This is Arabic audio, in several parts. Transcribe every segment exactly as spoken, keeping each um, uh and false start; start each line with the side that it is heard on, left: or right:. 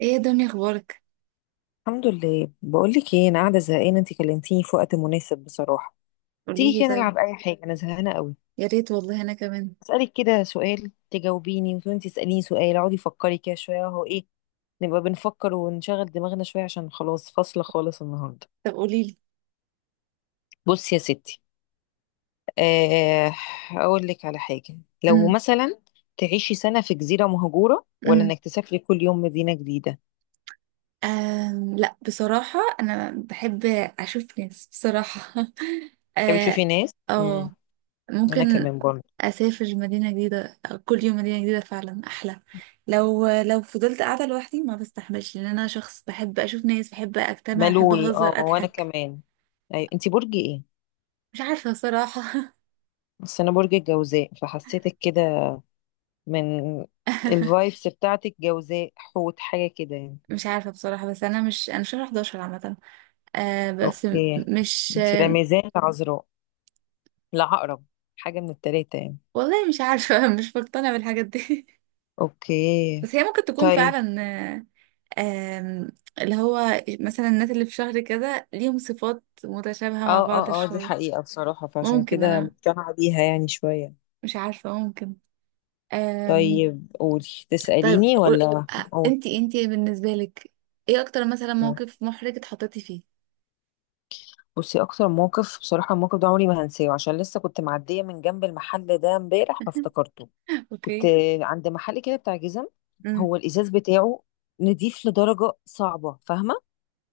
right: ايه يا دنيا اخبارك؟
left: الحمد لله. بقول لك ايه، انا قاعده زهقانه، انت كلمتيني في وقت مناسب بصراحه.
right: قولي
left: تيجي
right: لي
left: كده
right: طيب.
left: نلعب اي حاجه، انا زهقانه قوي.
right: يا ريت والله انا كمان.
left: اسالك كده سؤال تجاوبيني وانت تساليني سؤال، اقعدي فكري كده شويه اهو ايه، نبقى بنفكر ونشغل دماغنا شويه عشان خلاص فاصله خالص النهارده.
right: طب قولي لي.
left: بصي يا ستي. آه اقول لك على حاجه. لو
right: امم
left: مثلا تعيشي سنه في جزيره مهجوره، ولا
right: امم
left: انك تسافري كل يوم مدينه جديده؟
right: آم لا بصراحة انا بحب اشوف ناس بصراحة
left: تحبي
right: اه
left: تشوفي ناس. امم
right: آه،
left: انا
right: ممكن
left: كمان برضه،
right: اسافر مدينة جديدة، كل يوم مدينة جديدة فعلا احلى. لو لو فضلت قاعدة لوحدي ما بستحملش، لان انا شخص بحب اشوف ناس، بحب اجتمع، بحب
left: ملول اه
right: اهزر
left: وانا
right: اضحك.
left: كمان. ايوه، انت برج ايه؟
right: مش عارفة بصراحة.
left: بس انا برج الجوزاء، فحسيتك كده من الفايبس بتاعتك جوزاء حوت حاجه كده يعني.
right: مش عارفة بصراحة، بس أنا مش، أنا شهر احد عشر عامة. آه بس م-
left: اوكي.
right: مش.
left: انت لا ميزان لا عذراء لا عقرب، حاجه من التلاته يعني.
right: والله مش عارفة. مش مقتنعة بالحاجات دي.
left: اوكي
right: بس هي ممكن تكون
left: طيب.
right: فعلا، آه، آم، اللي هو مثلا الناس اللي في شهر كده ليهم صفات متشابهة مع
left: اه
right: بعض
left: اه اه، دي
right: شوية.
left: حقيقه بصراحه، فعشان
right: ممكن
left: كده
right: أنا،
left: مقتنعه بيها يعني شويه.
right: مش عارفة ممكن. آم،
left: طيب، قولي
right: طيب
left: تساليني
right: قول-
left: ولا.
right: آه،
left: قول.
right: انتي انتي بالنسبة لك ايه أكتر مثلا موقف محرج اتحطيتي فيه؟
left: بصي، اكتر موقف بصراحه، الموقف ده عمري ما هنساه عشان لسه كنت معديه من جنب المحل ده امبارح فافتكرته. كنت
right: اوكي.
left: عند محل كده بتاع جزم،
right: امم.
left: هو الازاز بتاعه نضيف لدرجه صعبه فاهمه.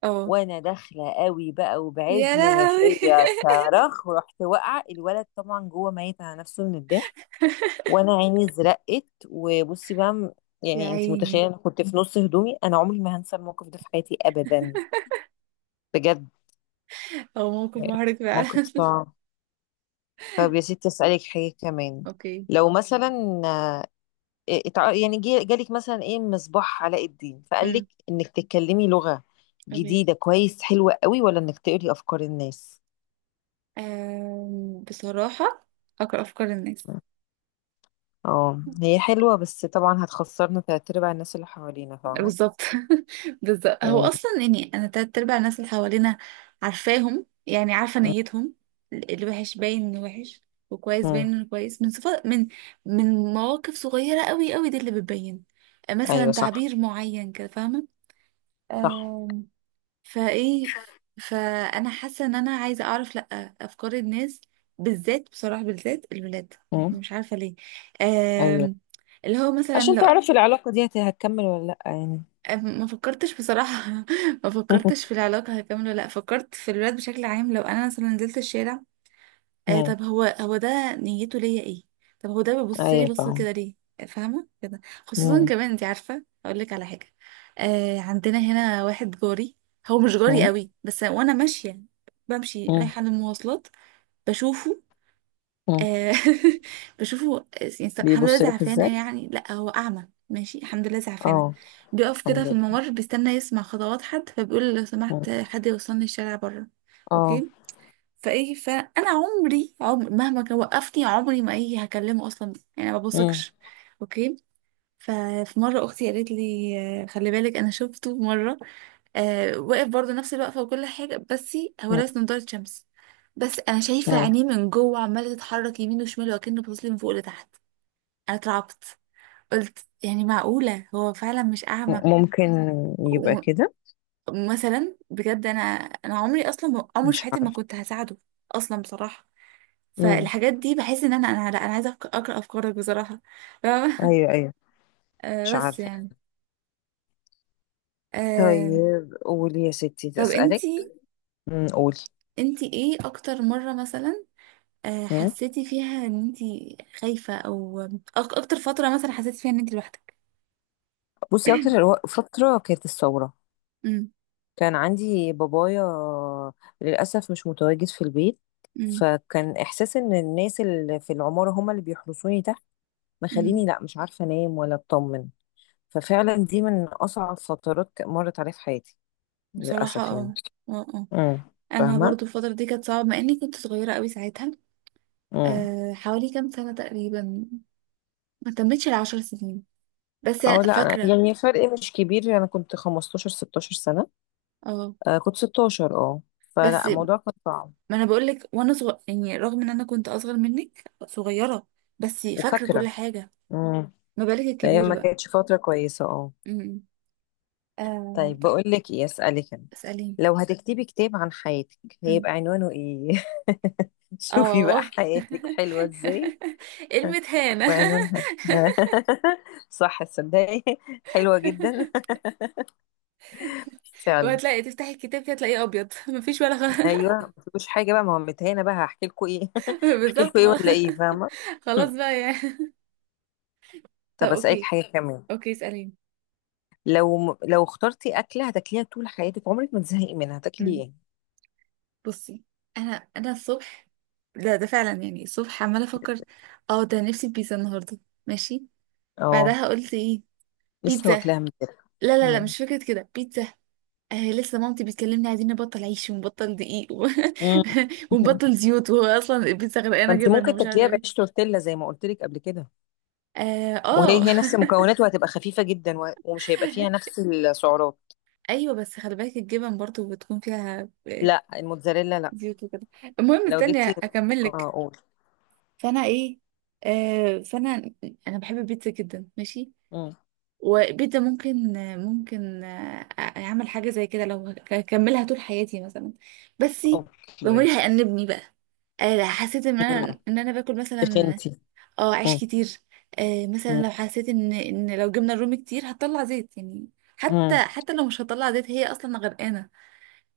right: اه.
left: وانا داخله قوي بقى
right: يا
left: وبعزم ما
right: لهوي.
left: فيا صرخ، ورحت واقعه. الولد طبعا جوه ميت على نفسه من الضحك، وانا عيني زرقت وبصي بقى م-
right: يا
left: يعني انت
right: عيني.
left: متخيله، انا كنت في نص هدومي. انا عمري ما هنسى الموقف ده في حياتي ابدا بجد.
right: هو موقف
left: يعني
right: محرج فعلا.
left: موقف صعب. طب يا ستي اسالك حاجه كمان.
right: اوكي.
left: لو مثلا إيه، اتع- يعني جي- جالك مثلا ايه مصباح علاء الدين، فقال
right: امم.
left: لك انك تتكلمي لغة
right: اوكي.
left: جديدة كويس حلوة قوي، ولا انك تقري افكار الناس.
right: أم، بصراحة أقرأ أفكار الناس.
left: اه هي حلوة، بس طبعا هتخسرنا تلات ارباع الناس اللي حوالينا فاهمة.
right: بالظبط. بالظبط، هو
left: مم.
right: أصلا يعني أنا تلات أرباع الناس اللي حوالينا عارفاهم، يعني عارفة نيتهم. اللي وحش باين إنه وحش، وكويس
left: مم.
right: باين إنه كويس. من صفات، من من مواقف صغيرة أوي أوي، دي اللي بتبين.
left: ايوه
right: مثلا
left: صح.
right: تعبير معين كده،
left: صح.
right: فاهمة؟ فايه، فانا حاسه ان انا عايزه اعرف، لا افكار الناس، بالذات بصراحه بالذات الولاد.
left: مم.
right: مش عارفه ليه.
left: ايوه،
right: آم، اللي هو مثلا
left: عشان
right: لو...
left: تعرفي العلاقة دي هت- هتكمل ولا لأ يعني.
right: أم- ما فكرتش بصراحه. ما فكرتش في العلاقه هكمل ولا لا، فكرت في الولاد بشكل عام. لو انا مثلا نزلت الشارع، آه
left: مم.
right: طب هو هو ده نيته ليا ايه؟ طب هو ده بيبص لي
left: ايوه
right: بص
left: فاهمة.
right: كده ليه؟ فاهمه كده. خصوصا
left: مم.
right: كمان، انت عارفه اقول لك على حاجه؟ آه عندنا هنا واحد جاري، هو مش جاري
left: مم.
right: قوي بس، وانا ماشيه بمشي
left: مم.
right: رايحه للمواصلات بشوفه.
left: مم.
right: آه بشوفه. آه، يعني الحمد لله
left: بيبص لك ازاي؟
right: زعفانه، يعني لا هو اعمى ماشي الحمد لله زعفانه.
left: اه
right: بيقف كده
left: الحمد
right: في
left: لله.
right: الممر بيستنى يسمع خطوات حد، فبيقول لو
left: مم.
right: سمحت حد يوصلني الشارع بره.
left: اه.
right: اوكي. فايه، فانا عمري، عمر مهما كان وقفني عمري ما، ايه، هكلمه اصلا، يعني ما
left: مم.
right: بثقش. اوكي. ففي مره اختي قالت لي آه، خلي بالك، انا شفته مره، آه واقف برضه نفس الوقفه وكل حاجه، بس هو لابس نضاره شمس، بس انا شايفه
left: مم.
right: عينيه من جوه عماله تتحرك يمين وشمال، وكأنه باصص لي من فوق لتحت. انا اترعبت. قلت يعني معقوله هو فعلا مش اعمى؟
left: ممكن يبقى كده.
right: ومثلا بجد انا، انا عمري اصلا عمري في
left: مش
right: حياتي ما
left: عارفة.
right: كنت هساعده اصلا بصراحه.
left: امم.
right: فالحاجات دي بحس ان انا انا لا انا عايزه أفك- اقرا افكارك بصراحه. فاهمة؟
left: ايوه ايوه.
right: آه
left: مش
right: بس
left: عارفة.
right: يعني. آه
left: طيب قولي يا ستي
right: طب
left: اسألك.
right: انتي،
left: امم قولي.
right: انتي ايه اكتر مره مثلا آه
left: مم.
right: حسيتي فيها ان انتي خايفه، او أك- اكتر فتره مثلا حسيتي فيها ان انتي لوحدك؟
left: بصي، اكتر الو- فترة كانت الثورة.
right: امم
left: كان عندي بابايا للأسف مش متواجد في البيت،
right: امم
left: فكان إحساس إن الناس اللي في العمارة هما اللي بيحرسوني تحت،
right: امم
left: مخليني لأ مش عارفة أنام ولا أطمن. ففعلا دي من أصعب فترات مرت عليا في حياتي
right: بصراحه
left: للأسف يعني.
right: اه. اه آه.
left: امم.
right: انا
left: فاهمة؟
right: برضو الفتره دي كانت صعبه، مع اني كنت صغيره قوي ساعتها.
left: مم.
right: آه حوالي كام سنه تقريبا، ما تمتش العشر سنين، بس
left: اه
right: أنا
left: لا، انا
right: فاكره.
left: يعني فرق مش كبير، انا كنت خمسة عشر ستاشر سنة.
right: اه
left: آه كنت ستاشر اه.
right: بس
left: فلا الموضوع كان صعب.
right: ما انا بقول لك، وانا صغير يعني رغم ان انا كنت اصغر منك صغيره بس فاكره كل
left: وفاكرة.
right: حاجه.
left: امم.
right: ما بالك
left: الايام
right: الكبير
left: ما
right: بقى.
left: كانتش فترة كويسة اه.
right: امم. آم،
left: طيب
right: ط-
left: بقول لك ايه، اسألك انا.
right: اساليني.
left: لو هتكتبي كتاب عن حياتك
right: أمم.
left: هيبقى عنوانه ايه؟ شوفي بقى
right: اه.
left: حياتك حلوة ازاي
right: كلمة هانة.
left: وعنوانها. صح تصدقي. حلوة جدا فعلا.
right: وهتلاقي تفتحي الكتاب كده تلاقيه ابيض، مفيش ولا خ...
left: ايوه، مفيش حاجة بقى، ما هو متهانة بقى هحكي لكم ايه؟ هحكي
right: بالظبط.
left: لكم ايه
right: خلاص.
left: ولا ايه فاهمة.
right: خلاص بقى يعني. طب
left: طب اسالك
right: اوكي.
left: حاجه كمان.
right: اوكي اساليني.
left: لو لو اخترتي اكله هتاكليها طول حياتك، عمرك ما تزهقي منها، هتاكلي
right: أمم.
left: ايه؟
right: بصي، انا انا الصبح، ده ده فعلا يعني الصبح عماله افكر، اه ده نفسي في بيتزا النهارده ماشي.
left: اه
right: بعدها قلت ايه؟
left: لسه
right: بيتزا.
left: واكلاها من كده.
right: لا لا لا،
left: مم.
right: مش فكرة كده بيتزا. آه لسه مامتي بتكلمني عايزين نبطل عيش ونبطل دقيق و...
left: مم.
right: ونبطل زيوت، وهو اصلا البيتزا
left: ما
right: غرقانة
left: انت
right: جبن
left: ممكن
right: ومش عارفة
left: تاكليها بعيش
right: ايه.
left: تورتيلا زي ما قلت لك قبل كده،
right: اه
left: وهي
right: آه.
left: هي نفس المكونات وهتبقى خفيفه جدا و- ومش هيبقى فيها نفس السعرات.
right: ايوه، بس خلي بالك الجبن برضو بتكون فيها آه،
left: لا الموتزاريلا لا.
right: زيوت وكده. المهم
left: لو
right: استني
left: جبتي.
right: اكمل لك.
left: اه قول.
right: فانا ايه، آه فانا، انا بحب البيتزا جدا ماشي.
left: مم.
right: وبيتزا ممكن، ممكن آه، اعمل حاجه زي كده لو هكملها طول حياتي مثلا، بس
left: اوكي.
right: ضميري هيأنبني بقى. آه، حسيت ان
left: مم.
right: انا ان انا باكل مثلا
left: تخنتي.
right: اه عيش
left: مم.
right: كتير. آه، مثلا
left: مم.
right: لو حسيت ان ان لو جبنا الرومي كتير هتطلع زيت يعني.
left: مم.
right: حتى حتى لو مش هتطلع زيت، هي اصلا غرقانه.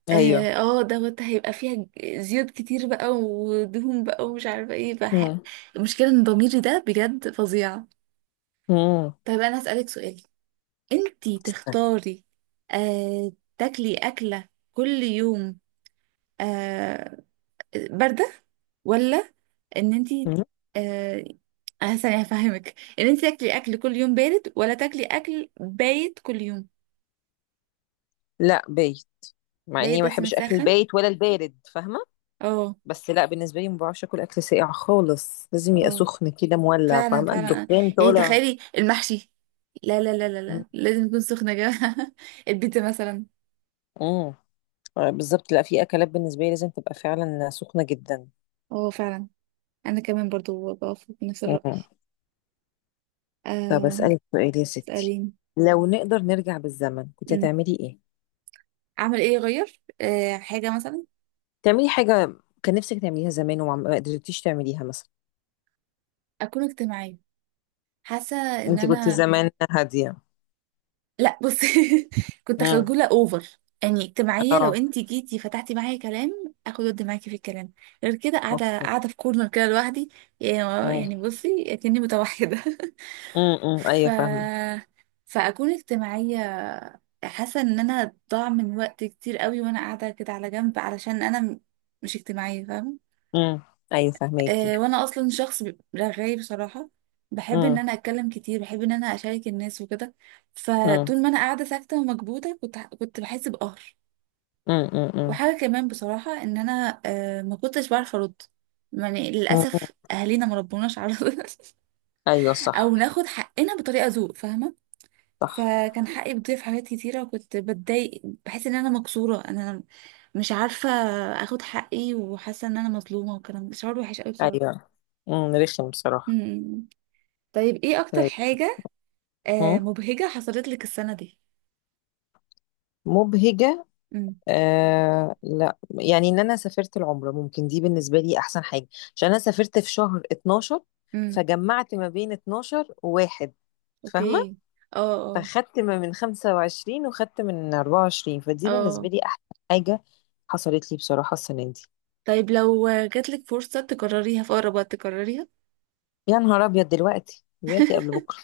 left: ايوه.
right: اه آه، دوت هيبقى فيها ج- زيوت كتير بقى ودهون بقى ومش عارفه ايه بقى.
left: مم.
right: المشكله ان ضميري ده بجد فظيع.
left: مم.
right: طيب انا هسألك سؤال، انتي
left: استنى.
right: تختاري آه تاكلي أكلة كل يوم آه باردة، ولا ان انتي
left: مم.
right: آه آه، ثانية هفهمك، ان انتي تاكلي أكل كل يوم بارد ولا تاكلي أكل بايت كل يوم؟
left: لا بايت. مع اني
right: بايت
left: ما
right: بس
left: بحبش اكل
right: متسخن
left: البايت ولا البارد فاهمه.
right: اه.
left: بس لا، بالنسبه لي ما بعرفش اكل اكل ساقع خالص، لازم يبقى
right: اه
left: سخن كده مولع
right: فعلا
left: فاهمه،
right: فعلا آه.
left: الدخان
right: يعني
left: طالع.
right: تخيلي المحشي، لا لا لا لا لا، لازم يكون سخن يا جماعة. البيتزا مثلا.
left: امم. بالظبط. لا، في اكلات بالنسبه لي لازم تبقى فعلا سخنه جدا.
right: اه فعلا، انا كمان برضو بوافق بنفس الرأي.
left: امم. طب
right: آه
left: اسالك سؤال يا ستي.
right: سألين.
left: لو نقدر نرجع بالزمن كنت هتعملي ايه؟
right: اعمل ايه، اغير أه حاجه مثلا؟
left: تعملي حاجه كان نفسك تعمليها زمان وما ما قدرتيش تعمليها مثلا.
right: اكون اجتماعيه. حاسه ان
left: انت كنت
right: انا،
left: زمان هاديه؟
right: لا بصي، كنت
left: امم.
right: خجوله اوفر. يعني اجتماعيه لو
left: اه.
right: انت جيتي فتحتي معايا كلام اخد ود معاكي في الكلام، غير كده قاعده
left: اوكي.
right: قاعده في كورنر كده لوحدي.
left: امم.
right: يعني بصي اكني متوحده.
left: امم
right: ف،
left: ايوه فاهمه.
right: فاكون اجتماعيه. حاسه ان انا ضاع من وقت كتير قوي وانا قاعده كده على جنب علشان انا م- مش اجتماعيه فاهمه.
left: امم. ايوه فاهماكي.
right: آه، وانا اصلا شخص ب- رغاي بصراحه، بحب ان انا اتكلم كتير، بحب ان انا اشارك الناس وكده.
left: امم.
right: فطول ما انا قاعده ساكته ومكبوته كنت ح- كنت بحس بقهر.
left: امم. امم.
right: وحاجه كمان بصراحه ان انا آه، ما كنتش بعرف ارد. يعني
left: امم.
right: للاسف اهالينا ما ربوناش على
left: ايوه صح.
right: او ناخد حقنا بطريقه ذوق فاهمه.
left: صح.
right: فكان حقي بيضيع في حاجات كتيره، وكنت بتضايق بحس ان انا مكسوره، انا مش عارفه اخد حقي، وحاسه ان انا مظلومه وكلام. شعور وحش قوي بصراحه.
left: ايوه. امم رخم
right: م-
left: بصراحه.
right: م. طيب ايه اكتر
left: طيب.
right: حاجه آه
left: امم
right: مبهجة حصلت لك السنة دي؟
left: مبهجه.
right: امم
left: آه لا، يعني ان انا سافرت العمره، ممكن دي بالنسبه لي احسن حاجه. عشان انا سافرت في شهر اتناشر،
right: امم
left: فجمعت ما بين اتناشر وواحد فاهمه.
right: اوكي اه اه
left: فخدت ما من خمسة وعشرين وخدت من اربعة وعشرين، فدي بالنسبه
right: اه.
left: لي احسن حاجه حصلت لي بصراحه السنه دي.
right: طيب لو جاتلك فرصة تكرريها في أقرب وقت تكرريها؟
left: يا نهار ابيض، دلوقتي دلوقتي قبل بكره.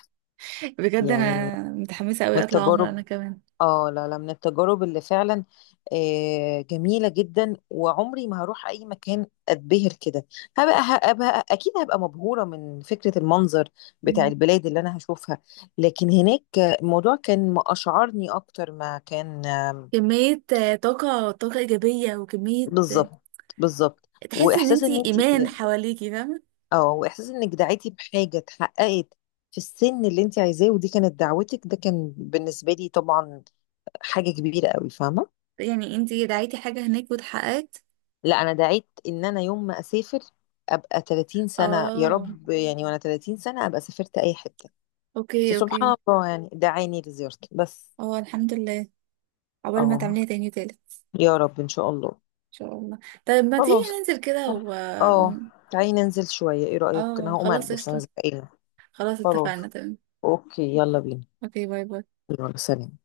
right: بجد
left: يعني من
right: أنا متحمسة أوي أطلع عمرة أنا
left: التجارب،
right: كمان.
left: اه لا لا، من التجارب اللي فعلا آه، جميلة جدا، وعمري ما هروح أي مكان أتبهر كده. هبقى, هبقى أكيد هبقى مبهورة من فكرة المنظر بتاع
right: مم.
left: البلاد اللي أنا هشوفها. لكن هناك الموضوع كان ما أشعرني أكتر ما كان. آم،
right: كمية آه، طاقة، طاقة إيجابية وكمية آه،
left: بالظبط. بالظبط،
right: تحسي إن
left: وإحساس إن
right: أنتي
left: أنت.
right: إيمان حواليكي، فاهمة؟
left: اه، وإحساس إنك دعيتي بحاجة اتحققت في السن اللي أنت عايزاه، ودي كانت دعوتك، ده كان بالنسبة لي طبعا حاجة كبيرة قوي فاهمة.
right: يعني أنتي دعيتي حاجة هناك واتحققت.
left: لا، انا دعيت ان انا يوم ما اسافر ابقى ثلاثين سنه يا
right: اه
left: رب، يعني وانا ثلاثين سنه ابقى سافرت اي حته.
right: اوكي اوكي.
left: فسبحان الله يعني دعاني لزيارته بس.
right: اه الحمد لله. عقبال ما
left: اه
right: تعمليها تاني وتالت إن
left: يا رب ان شاء الله.
right: شاء الله. طيب ما تيجي
left: خلاص
right: ننزل كده و...
left: اه. تعالي ننزل شويه، ايه رايك؟ انا
right: اه
left: هقوم
right: خلاص
left: البس، انا
right: قشطة.
left: زهقانه.
right: خلاص
left: خلاص.
right: اتفقنا تمام.
left: اوكي، يلا بينا.
right: اوكي، باي باي.
left: يلا سلام.